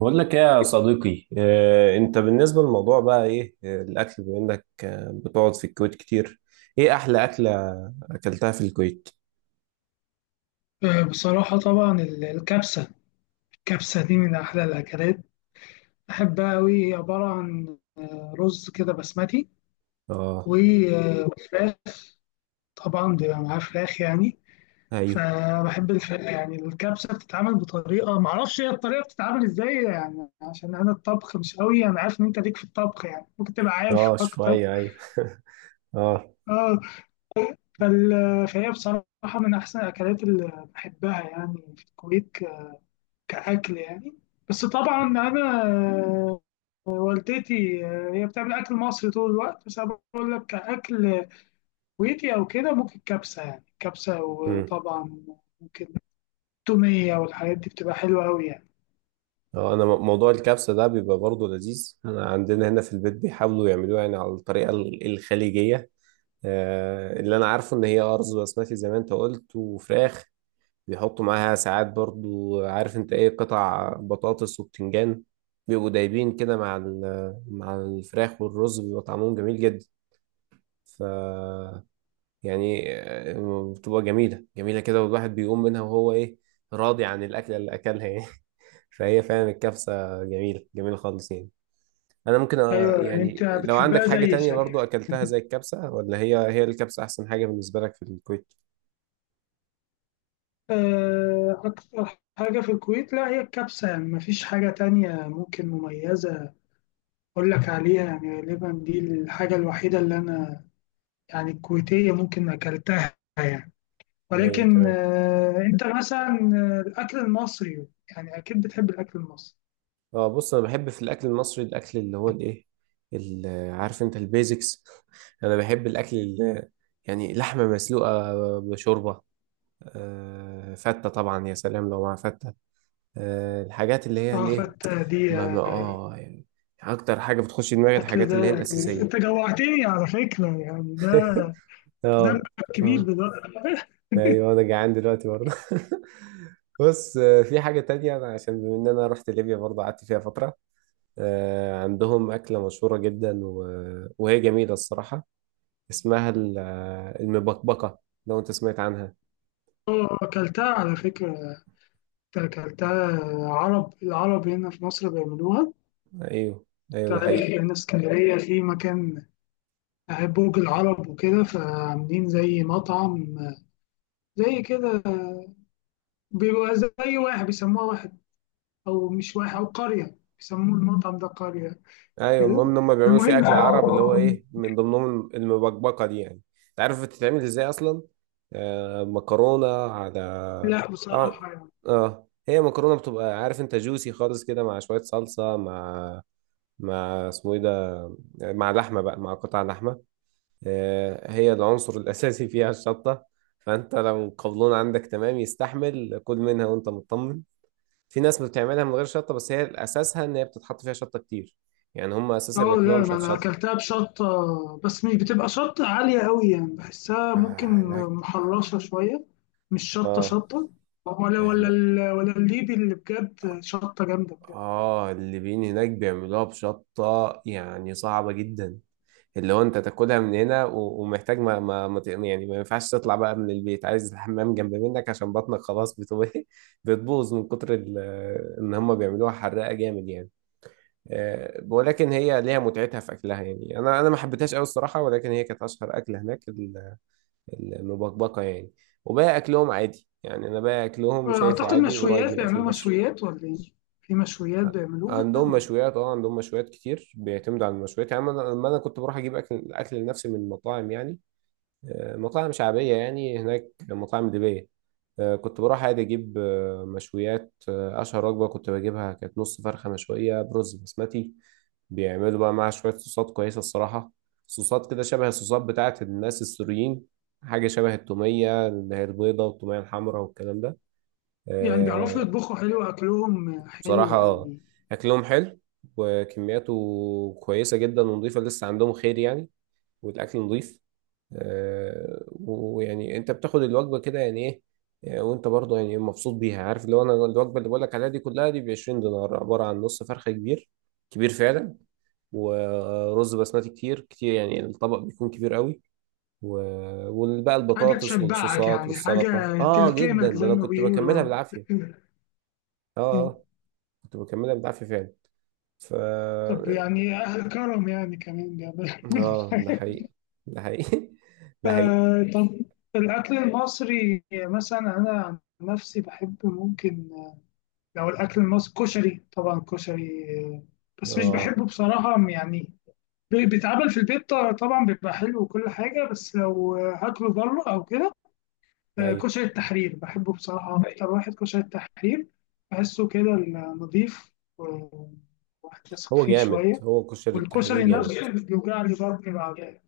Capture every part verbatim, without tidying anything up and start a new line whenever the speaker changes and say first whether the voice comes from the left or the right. right: بقول لك ايه يا صديقي، آه، انت بالنسبة للموضوع بقى ايه، آه، الاكل بما انك آه، بتقعد في الكويت كتير. ايه احلى اكلة اكلتها في الكويت؟
left: آه، بصراحة طبعا ال- الكبسة. الكبسة دي من أحلى الأكلات، بحبها أوي. هي عبارة عن آه، رز كده بسمتي
right: اه،
left: و- آه، وفراخ، طبعا بيبقى معاه فراخ يعني.
right: ايوه،
left: فبحب الف... يعني الكبسة بتتعمل بطريقة معرفش هي الطريقة بتتعمل إزاي، يعني عشان أنا الطبخ مش أوي. أنا عارف إن أنت ليك في الطبخ، يعني ممكن تبقى عارف
right: اه
left: أكتر.
right: شوية، ايوه. اه.
left: آه فال... فهي بصراحة من أحسن الأكلات اللي بحبها يعني في الكويت، كأكل يعني. بس طبعا أنا والدتي هي بتعمل أكل مصري طول الوقت، بس أنا بقول لك كأكل كويتي أو كده ممكن كبسة، يعني كبسة.
right: امم.
left: وطبعا ممكن تومية، والحاجات دي بتبقى حلوة أوي يعني.
right: اه انا م- موضوع الكبسة ده بيبقى برضه لذيذ. انا عندنا هنا في البيت بيحاولوا يعملوها يعني على الطريقة ال- الخليجية. آه، اللي انا عارفه ان هي ارز بسمتي زي ما انت قلت وفراخ. بيحطوا معاها ساعات برضو، عارف انت ايه، قطع بطاطس وبتنجان بيبقوا دايبين كده مع ال- مع الفراخ، والرز بيبقى طعمهم جميل جدا. ف يعني آه، بتبقى جميلة جميلة كده، والواحد بيقوم منها وهو ايه، راضي عن الأكلة اللي أكلها يعني. فهي فعلا الكبسة جميلة جميلة خالص يعني. أنا ممكن آه،
left: أيوة، يعني أنت
right: يعني لو عندك
left: بتحبها
right: حاجة
left: زي
right: تانية برضو
left: شكلك.
right: أكلتها زي الكبسة، ولا هي هي الكبسة أحسن حاجة بالنسبة لك في الكويت؟
left: آه، أكتر حاجة في الكويت لا هي الكبسة، يعني مفيش حاجة تانية ممكن مميزة أقول لك عليها. يعني غالبا دي الحاجة الوحيدة اللي أنا يعني الكويتية ممكن أكلتها يعني.
right: أيوه
left: ولكن
right: تمام.
left: آه، انت مثلا آه، الاكل المصري، يعني اكيد بتحب الاكل المصري.
right: اه بص، انا بحب في الاكل المصري الاكل اللي هو الايه، ال- عارف انت، البيزكس. انا بحب الاكل اللي يعني لحمه مسلوقه بشوربه. آه، فته، طبعا يا سلام لو مع فته. آه، الحاجات اللي هي
left: اه،
right: الايه،
left: فتة دي
right: ما ما
left: آه،
right: اه يعني اكتر حاجه بتخش دماغي
left: اكل،
right: الحاجات اللي
left: ده
right: هي
left: يعني
right: الاساسيه.
left: انت جوعتني على فكرة. يعني ده ذنبك
right: اه.
left: كبير
right: اه
left: دلوقتي.
right: ايوه انا جعان دلوقتي برضه. بص، آه، في حاجه تانية أنا عشان بما ان انا رحت ليبيا برضه قعدت فيها فتره. آه، عندهم أكلة مشهورة جدا و... وهي جميلة الصراحة، اسمها ال- آه، المبكبكة. لو أنت سمعت عنها.
left: اه، اكلتها على فكرة، اكلتها. عرب العرب هنا في مصر بيعملوها.
right: أيوه. أيوه ده
left: تعرف
right: حقيقي.
left: هنا اسكندرية في مكان، آه، برج العرب وكده، فعاملين زي مطعم آه، زي كده. بيبقى زي واحد، بيسموها واحد او مش واحد او قرية، بيسموه المطعم ده قرية
right: أيوه
left: كده.
right: المهم إن هم بيعملوا فيه
left: المهم،
right: أكل عرب اللي هو إيه، من ضمنهم المبكبكة دي يعني. أنت عارف بتتعمل إزاي أصلا؟ آه، مكرونة، على،
left: لا
right: طبعا.
left: بصراحة يعني.
right: آه هي مكرونة بتبقى، عارف أنت، جوسي خالص كده مع شوية صلصة، مع مع اسمه إيه ده، مع لحمة بقى، مع قطع لحمة. آه، هي العنصر الأساسي فيها الشطة. فأنت لو القولون عندك تمام يستحمل كل منها وأنت مطمن. في ناس بتعملها من غير شطة، بس هي أساسها إن هي بتتحط فيها شطة كتير يعني. هم
left: اه
right: أساسها بياكلوها
left: لا، ما انا
right: مشطشطة.
left: اكلتها بشطة، بس مش بتبقى شطة عالية قوي يعني، بحسها ممكن
right: آه، هناك.
left: محرشة شوية. مش شطة
right: آه
left: شطة، ولا ولا
right: هناك.
left: ال- ولا الليبي اللي بجد شطة جامدة بجد.
right: آه الليبيين هناك بيعملوها بشطة يعني صعبة جدا، اللي هو انت تاكلها من هنا و- ومحتاج ما, ما, ما ت- يعني ما ينفعش تطلع بقى من البيت، عايز الحمام جنب منك عشان بطنك خلاص بتبقى بتبوظ من كتر ال- ان هم بيعملوها حراقه جامد يعني. آه، ولكن هي ليها متعتها في اكلها يعني. انا انا ما حبيتهاش قوي الصراحه، ولكن هي كانت اشهر اكله هناك، ال- المبكبكه يعني. وباقي اكلهم عادي يعني، انا باقي اكلهم شايفه
left: اعتقد
right: عادي قريب من
left: مشويات،
right: الاكل
left: بيعملوا
right: المصري.
left: مشويات ولا ايه؟ في مشويات بيعملوها
right: عندهم مشويات، اه عندهم مشويات كتير، بيعتمدوا على المشويات يعني. أنا- لما انا كنت بروح اجيب اكل اكل لنفسي من المطاعم يعني، مطاعم شعبية يعني هناك، مطاعم ليبية آه، كنت بروح عادي أجيب آه، مشويات. آه، أشهر وجبة كنت بجيبها كانت نص فرخة مشوية برز بسمتي. بيعملوا بقى معاها شوية صوصات كويسة الصراحة، صوصات كده شبه الصوصات بتاعت الناس السوريين، حاجة شبه التومية اللي هي البيضة والتومية الحمراء والكلام ده.
left: يعني. بيعرفوا
right: آه،
left: يطبخوا حلو، اكلهم حلو
right: بصراحة آه،
left: يعني.
right: أكلهم حلو وكمياته كويسة جدا ونضيفة، لسه عندهم خير يعني، والأكل نضيف. آه، ويعني انت بتاخد الوجبه كده يعني ايه، آه، وانت برضه يعني مبسوط بيها. عارف اللي هو، انا الوجبه اللي بقولك عليها دي كلها دي ب عشرين دينار، عباره عن نص فرخه كبير، كبير فعلا، ورز بسمتي كتير كتير، يعني الطبق بيكون كبير قوي و- وبقى
left: حاجة
right: البطاطس
left: تشبعك
right: والصوصات
left: يعني،
right: والسلطه،
left: حاجة
right: اه جدا
left: تلكمك
right: ده
left: زي
right: انا
left: ما
right: كنت بكملها
left: بيقولوا.
right: بالعافيه. اه. اه كنت بكملها بالعافيه فعلا. ف
left: طب يعني أهل كرم يعني كمان بيعملوا.
right: اه ده حقيقي. ده حقيقي ده حقيقي.
left: ف- طب الأكل المصري مثلا أنا عن نفسي بحب ممكن، لو الأكل المصري كشري، طبعا كشري، آه، بس مش
right: اه
left: بحبه بصراحة يعني. بي- بيتعمل في البيت، طبعا بيبقى حلو وكل حاجة. بس لو آه، هاكله بره أو كده، آه،
right: ايوه.
left: كشري التحرير بحبه بصراحة. أكتر واحد كشري التحرير، بحسه كده نظيف، وواحد يثق
right: هو
left: فيه
right: جامد،
left: شوية.
right: هو كشري التحرير
left: والكشري
right: جامد.
left: نفسه بيوجع لي بطني بعدين.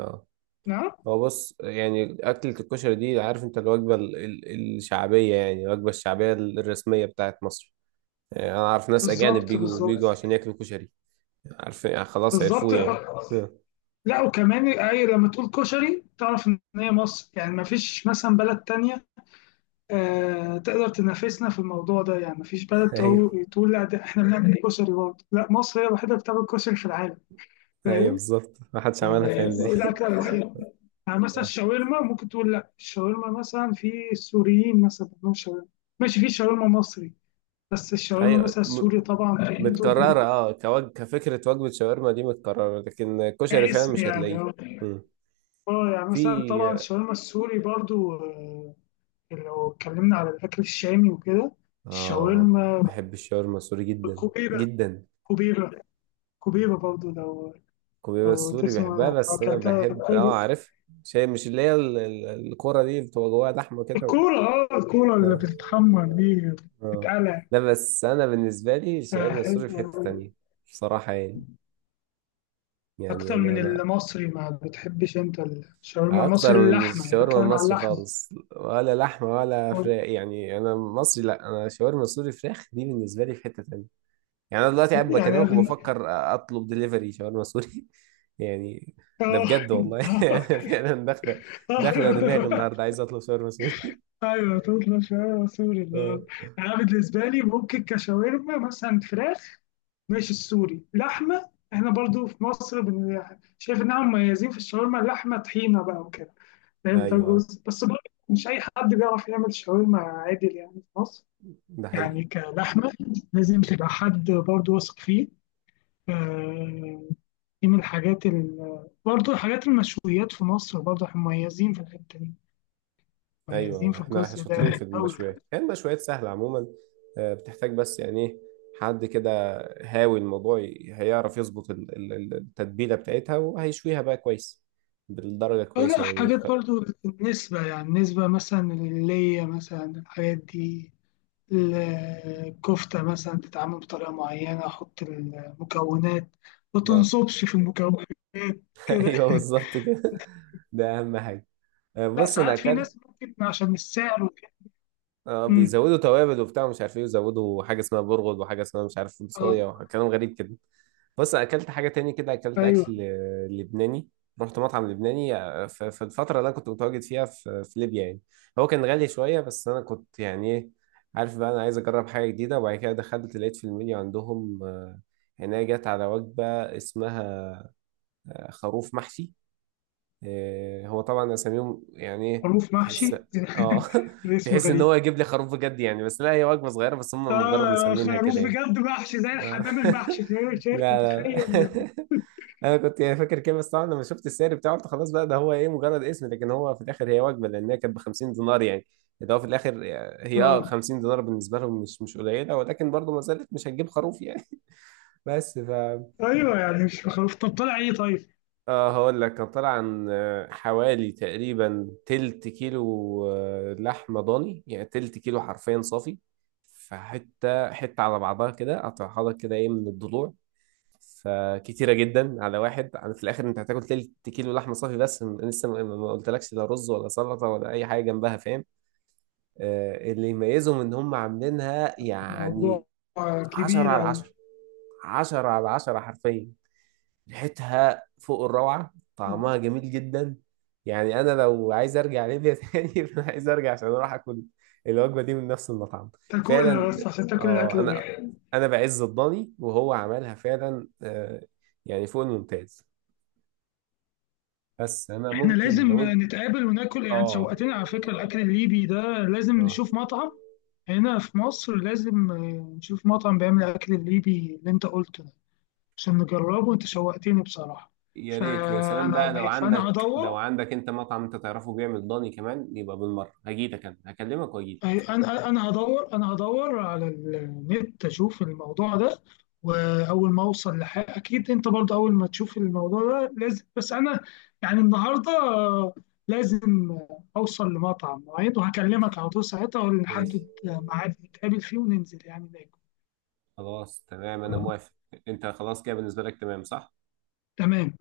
right: اه
left: نعم.
right: هو بص يعني، أكلة الكشري دي عارف أنت الوجبة ال- ال- الشعبية، يعني الوجبة الشعبية ال- الرسمية بتاعت مصر. يعني أنا عارف ناس أجانب
left: بالظبط
right: بيجوا بيجوا
left: بالظبط.
right: عشان ياكلوا كشري، عارف يعني، خلاص
left: بالظبط.
right: عرفوه يعني. آه.
left: لا، وكمان اي لما تقول كشري تعرف ان هي مصر. يعني ما فيش مثلا بلد تانية آه تقدر تنافسنا في الموضوع ده. يعني ما فيش بلد
right: أيوه.
left: تقول تقول لا ده احنا بنعمل كشري برضه. لا، مصر هي الوحيدة اللي بتعمل كشري في العالم.
right: أيوه
left: فاهم؟
right: بالظبط، محدش عملها
left: آه،
right: فاهم زي.
left: دي الأكلة الوحيدة. يعني مثلا الشاورما ممكن تقول لا، الشاورما مثلا في السوريين مثلا بيعملوا شاورما، ماشي. في شاورما مصري، بس الشاورما
right: أيوه
left: مثلا
right: م-
left: السوري طبعا في التوب.
right: متكررة، أه كوج... كفكرة وجبة شاورما دي متكررة، لكن كشري فعلا
left: كاسم
right: مش
left: يعني
right: هتلاقيه.
left: آه.
right: مم.
left: اه يعني مثلا طبعا
right: في.
left: الشاورما السوري برضو آه، لو اتكلمنا على الأكل الشامي وكده،
right: آه
left: الشاورما،
right: بحب الشاورما السوري جدا،
left: كوبيبة،
right: جدا.
left: كوبيبة. كوبيبة برضو لو
right: الكوبيبه
left: لو
right: السوري بحبها،
left: تسمع، لو
right: بس انا
left: أكلتها
right: بحب
left: كوبي-
right: اه عارف، شيء مش اللي هي ال- ال- الكرة دي بتبقى جواها لحمه كده و...
left: الكورة. اه، الكورة اللي
right: اه.
left: بتتحمر دي،
right: اه
left: بتتقلع.
right: لا بس انا بالنسبه لي
left: آه،
right: الشاورما
left: حلوة
right: السوري في حته
left: أوي.
right: تانية بصراحه يعني. يعني
left: أكتر
right: انا،
left: من المصري، ما بتحبش أنت الشاورما
right: انا اكتر
left: المصري
right: من
left: اللحمة؟ يعني
right: الشاورما
left: بتكلم على
right: المصري
left: اللحمة.
right: خالص، ولا لحمه ولا فراخ يعني، انا مصري، لا انا شاورما سوري فراخ دي بالنسبه لي في حته تانية. يعني انا دلوقتي قاعد
left: يعني
right: بكلمك
left: أنا-
right: وبفكر اطلب دليفري شاورما سوري يعني. ده
left: اه.
right: بجد والله. فعلا داخله، داخله دماغي النهارده عايز اطلب شاورما سوري.
left: ايوه، تطلع شاورما سوري
right: اه
left: النهارده. يعني انا بالنسبه لي ممكن كشاورما مثلا فراخ ماشي، السوري لحمه. احنا برضو في مصر بن... شايف ان هم مميزين في الشاورما اللحمه، طحينه بقى وكده، فاهم؟ ده
right: ايوه. آه.
left: جزء بس برضو مش اي حد بيعرف يعمل شاورما عادل يعني في مصر.
right: ده حقيقي.
left: يعني كلحمه لازم تبقى حد برضو واثق فيه. آه، دي من الحاجات ال... برضو حاجات المشويات في مصر برضو احنا مميزين في الحته دي،
right: ايوه
left: مميزين
right: آه.
left: في
right: احنا، احنا
left: الجزء
right: شاطرين
left: ده
right: في
left: قوي.
right: المشويات. هي المشويات سهله عموما، آه، بتحتاج بس يعني ايه، حد كده هاوي الموضوع ي- هيعرف يظبط ال- ال- ال- التتبيله بتاعتها، وهيشويها بقى كويس بالدرجه
left: آه،
right: كويسه،
left: لا
right: يعني يخ-
left: حاجات برضو النسبة، يعني النسبة مثلا اللي مثلا الحاجات دي، الكفتة مثلا تتعمل بطريقة معينة، أحط المكونات، ما
right: اه.
left: تنصبش في المكونات كده.
right: ايوه بالظبط كده. ده اهم حاجه. آه،
left: لا
right: بص انا
left: ساعات في
right: اكلت،
left: ناس ممكن عشان السعر وكده.
right: اه
left: أمم،
right: بيزودوا توابل وبتاع مش عارف ايه، وزودوا حاجه اسمها برغل وحاجه اسمها مش عارف فول صويا
left: اه.
right: وكلام غريب كده. بص اكلت حاجه تاني كده، اكلت
left: ايوه
right: اكل آه، لبناني، رحت مطعم لبناني آه، ف- في الفتره اللي انا كنت متواجد فيها في في ليبيا يعني. هو كان غالي شويه، بس انا كنت يعني ايه، عارف بقى انا عايز اجرب حاجه جديده. وبعد كده دخلت لقيت في المنيو عندهم آه، هنا جت على وجبه اسمها آه، خروف محشي. إيه، هو طبعا اساميهم يعني ايه،
left: خروف
right: تحس،
left: محشي.
right: اه
left: الاسم
right: تحس ان
left: غريب.
right: هو يجيب لي خروف بجد يعني، بس لا هي وجبه صغيره بس هم مجرد
left: اه
right: مسمينها
left: خروف
right: كده يعني.
left: بجد محشي زي
right: آه.
left: الحمام المحشي في شركة،
right: لا لا لا.
left: تخيل!
right: انا كنت يعني فاكر كده، بس طبعا لما شفت السعر بتاعه قلت خلاص بقى، ده هو ايه مجرد اسم، لكن هو في الاخر هي وجبه، لان هي كانت ب خمسين دينار يعني، ده هو في الاخر. هي اه
left: اه
right: خمسين دينار بالنسبه لهم مش مش قليله، ولكن برضه ما زالت مش هتجيب خروف يعني. بس ف
left: ايوه، يعني مش خروف. طب طلع ايه طيب؟
right: اه هقول لك، كان طالع عن آه، حوالي تقريبا تلت كيلو، آه، لحمة ضاني، يعني تلت كيلو حرفيا صافي. فحتة حتة على بعضها كده، قطعها لك كده ايه من الضلوع، فكتيرة جدا على واحد. يعني في الآخر أنت هتاكل تلت كيلو لحمة صافي، بس م- لسه ما ما- ما قلتلكش لا رز ولا سلطة ولا أي حاجة جنبها، فاهم. آه، اللي يميزهم إن هم عاملينها يعني
left: موضوع آه،
right: عشرة
left: كبير
right: على
left: أوي.
right: عشرة عشرة على عشرة حرفيا. ريحتها فوق الروعة، طعمها جميل جدا. يعني أنا لو عايز أرجع ليبيا تاني، فأنا عايز أرجع عشان أروح أكل الوجبة دي من نفس المطعم،
left: تاكلها
right: فعلا.
left: بس عشان تاكل
right: آه
left: الاكل ده.
right: أنا، أنا بعز الضاني وهو عملها فعلا آه، يعني فوق الممتاز. بس أنا
left: احنا
right: ممكن
left: لازم
right: لو أنت.
left: نتقابل وناكل، يعني
right: آه.
left: شوقتنا على فكرة الأكل الليبي ده. لازم
right: آه
left: نشوف مطعم هنا في مصر، لازم آه، نشوف مطعم بيعمل الأكل الليبي اللي أنت قلته ده عشان نجربه. أنت شوقتني بصراحة.
right: يا ريت، ويا سلام بقى لو
left: فأنا فأنا
right: عندك، لو
left: هدور.
right: عندك أنت مطعم أنت تعرفه بيعمل ضاني كمان، يبقى بالمرة هجيلك، أنا هكلمك وأجيلك.
left: أي- انا انا هدور، انا هدور على النت اشوف الموضوع ده. واول ما اوصل لحاجه اكيد انت برضه اول ما تشوف الموضوع ده لازم. بس انا يعني النهارده آه، لازم اوصل لمطعم معين وهكلمك على طول ساعتها،
right: ماشي.
left: ونحدد ميعاد نتقابل فيه وننزل يعني ناكل.
right: خلاص تمام أنا موافق. أنت خلاص كده بالنسبة لك تمام صح؟
left: تمام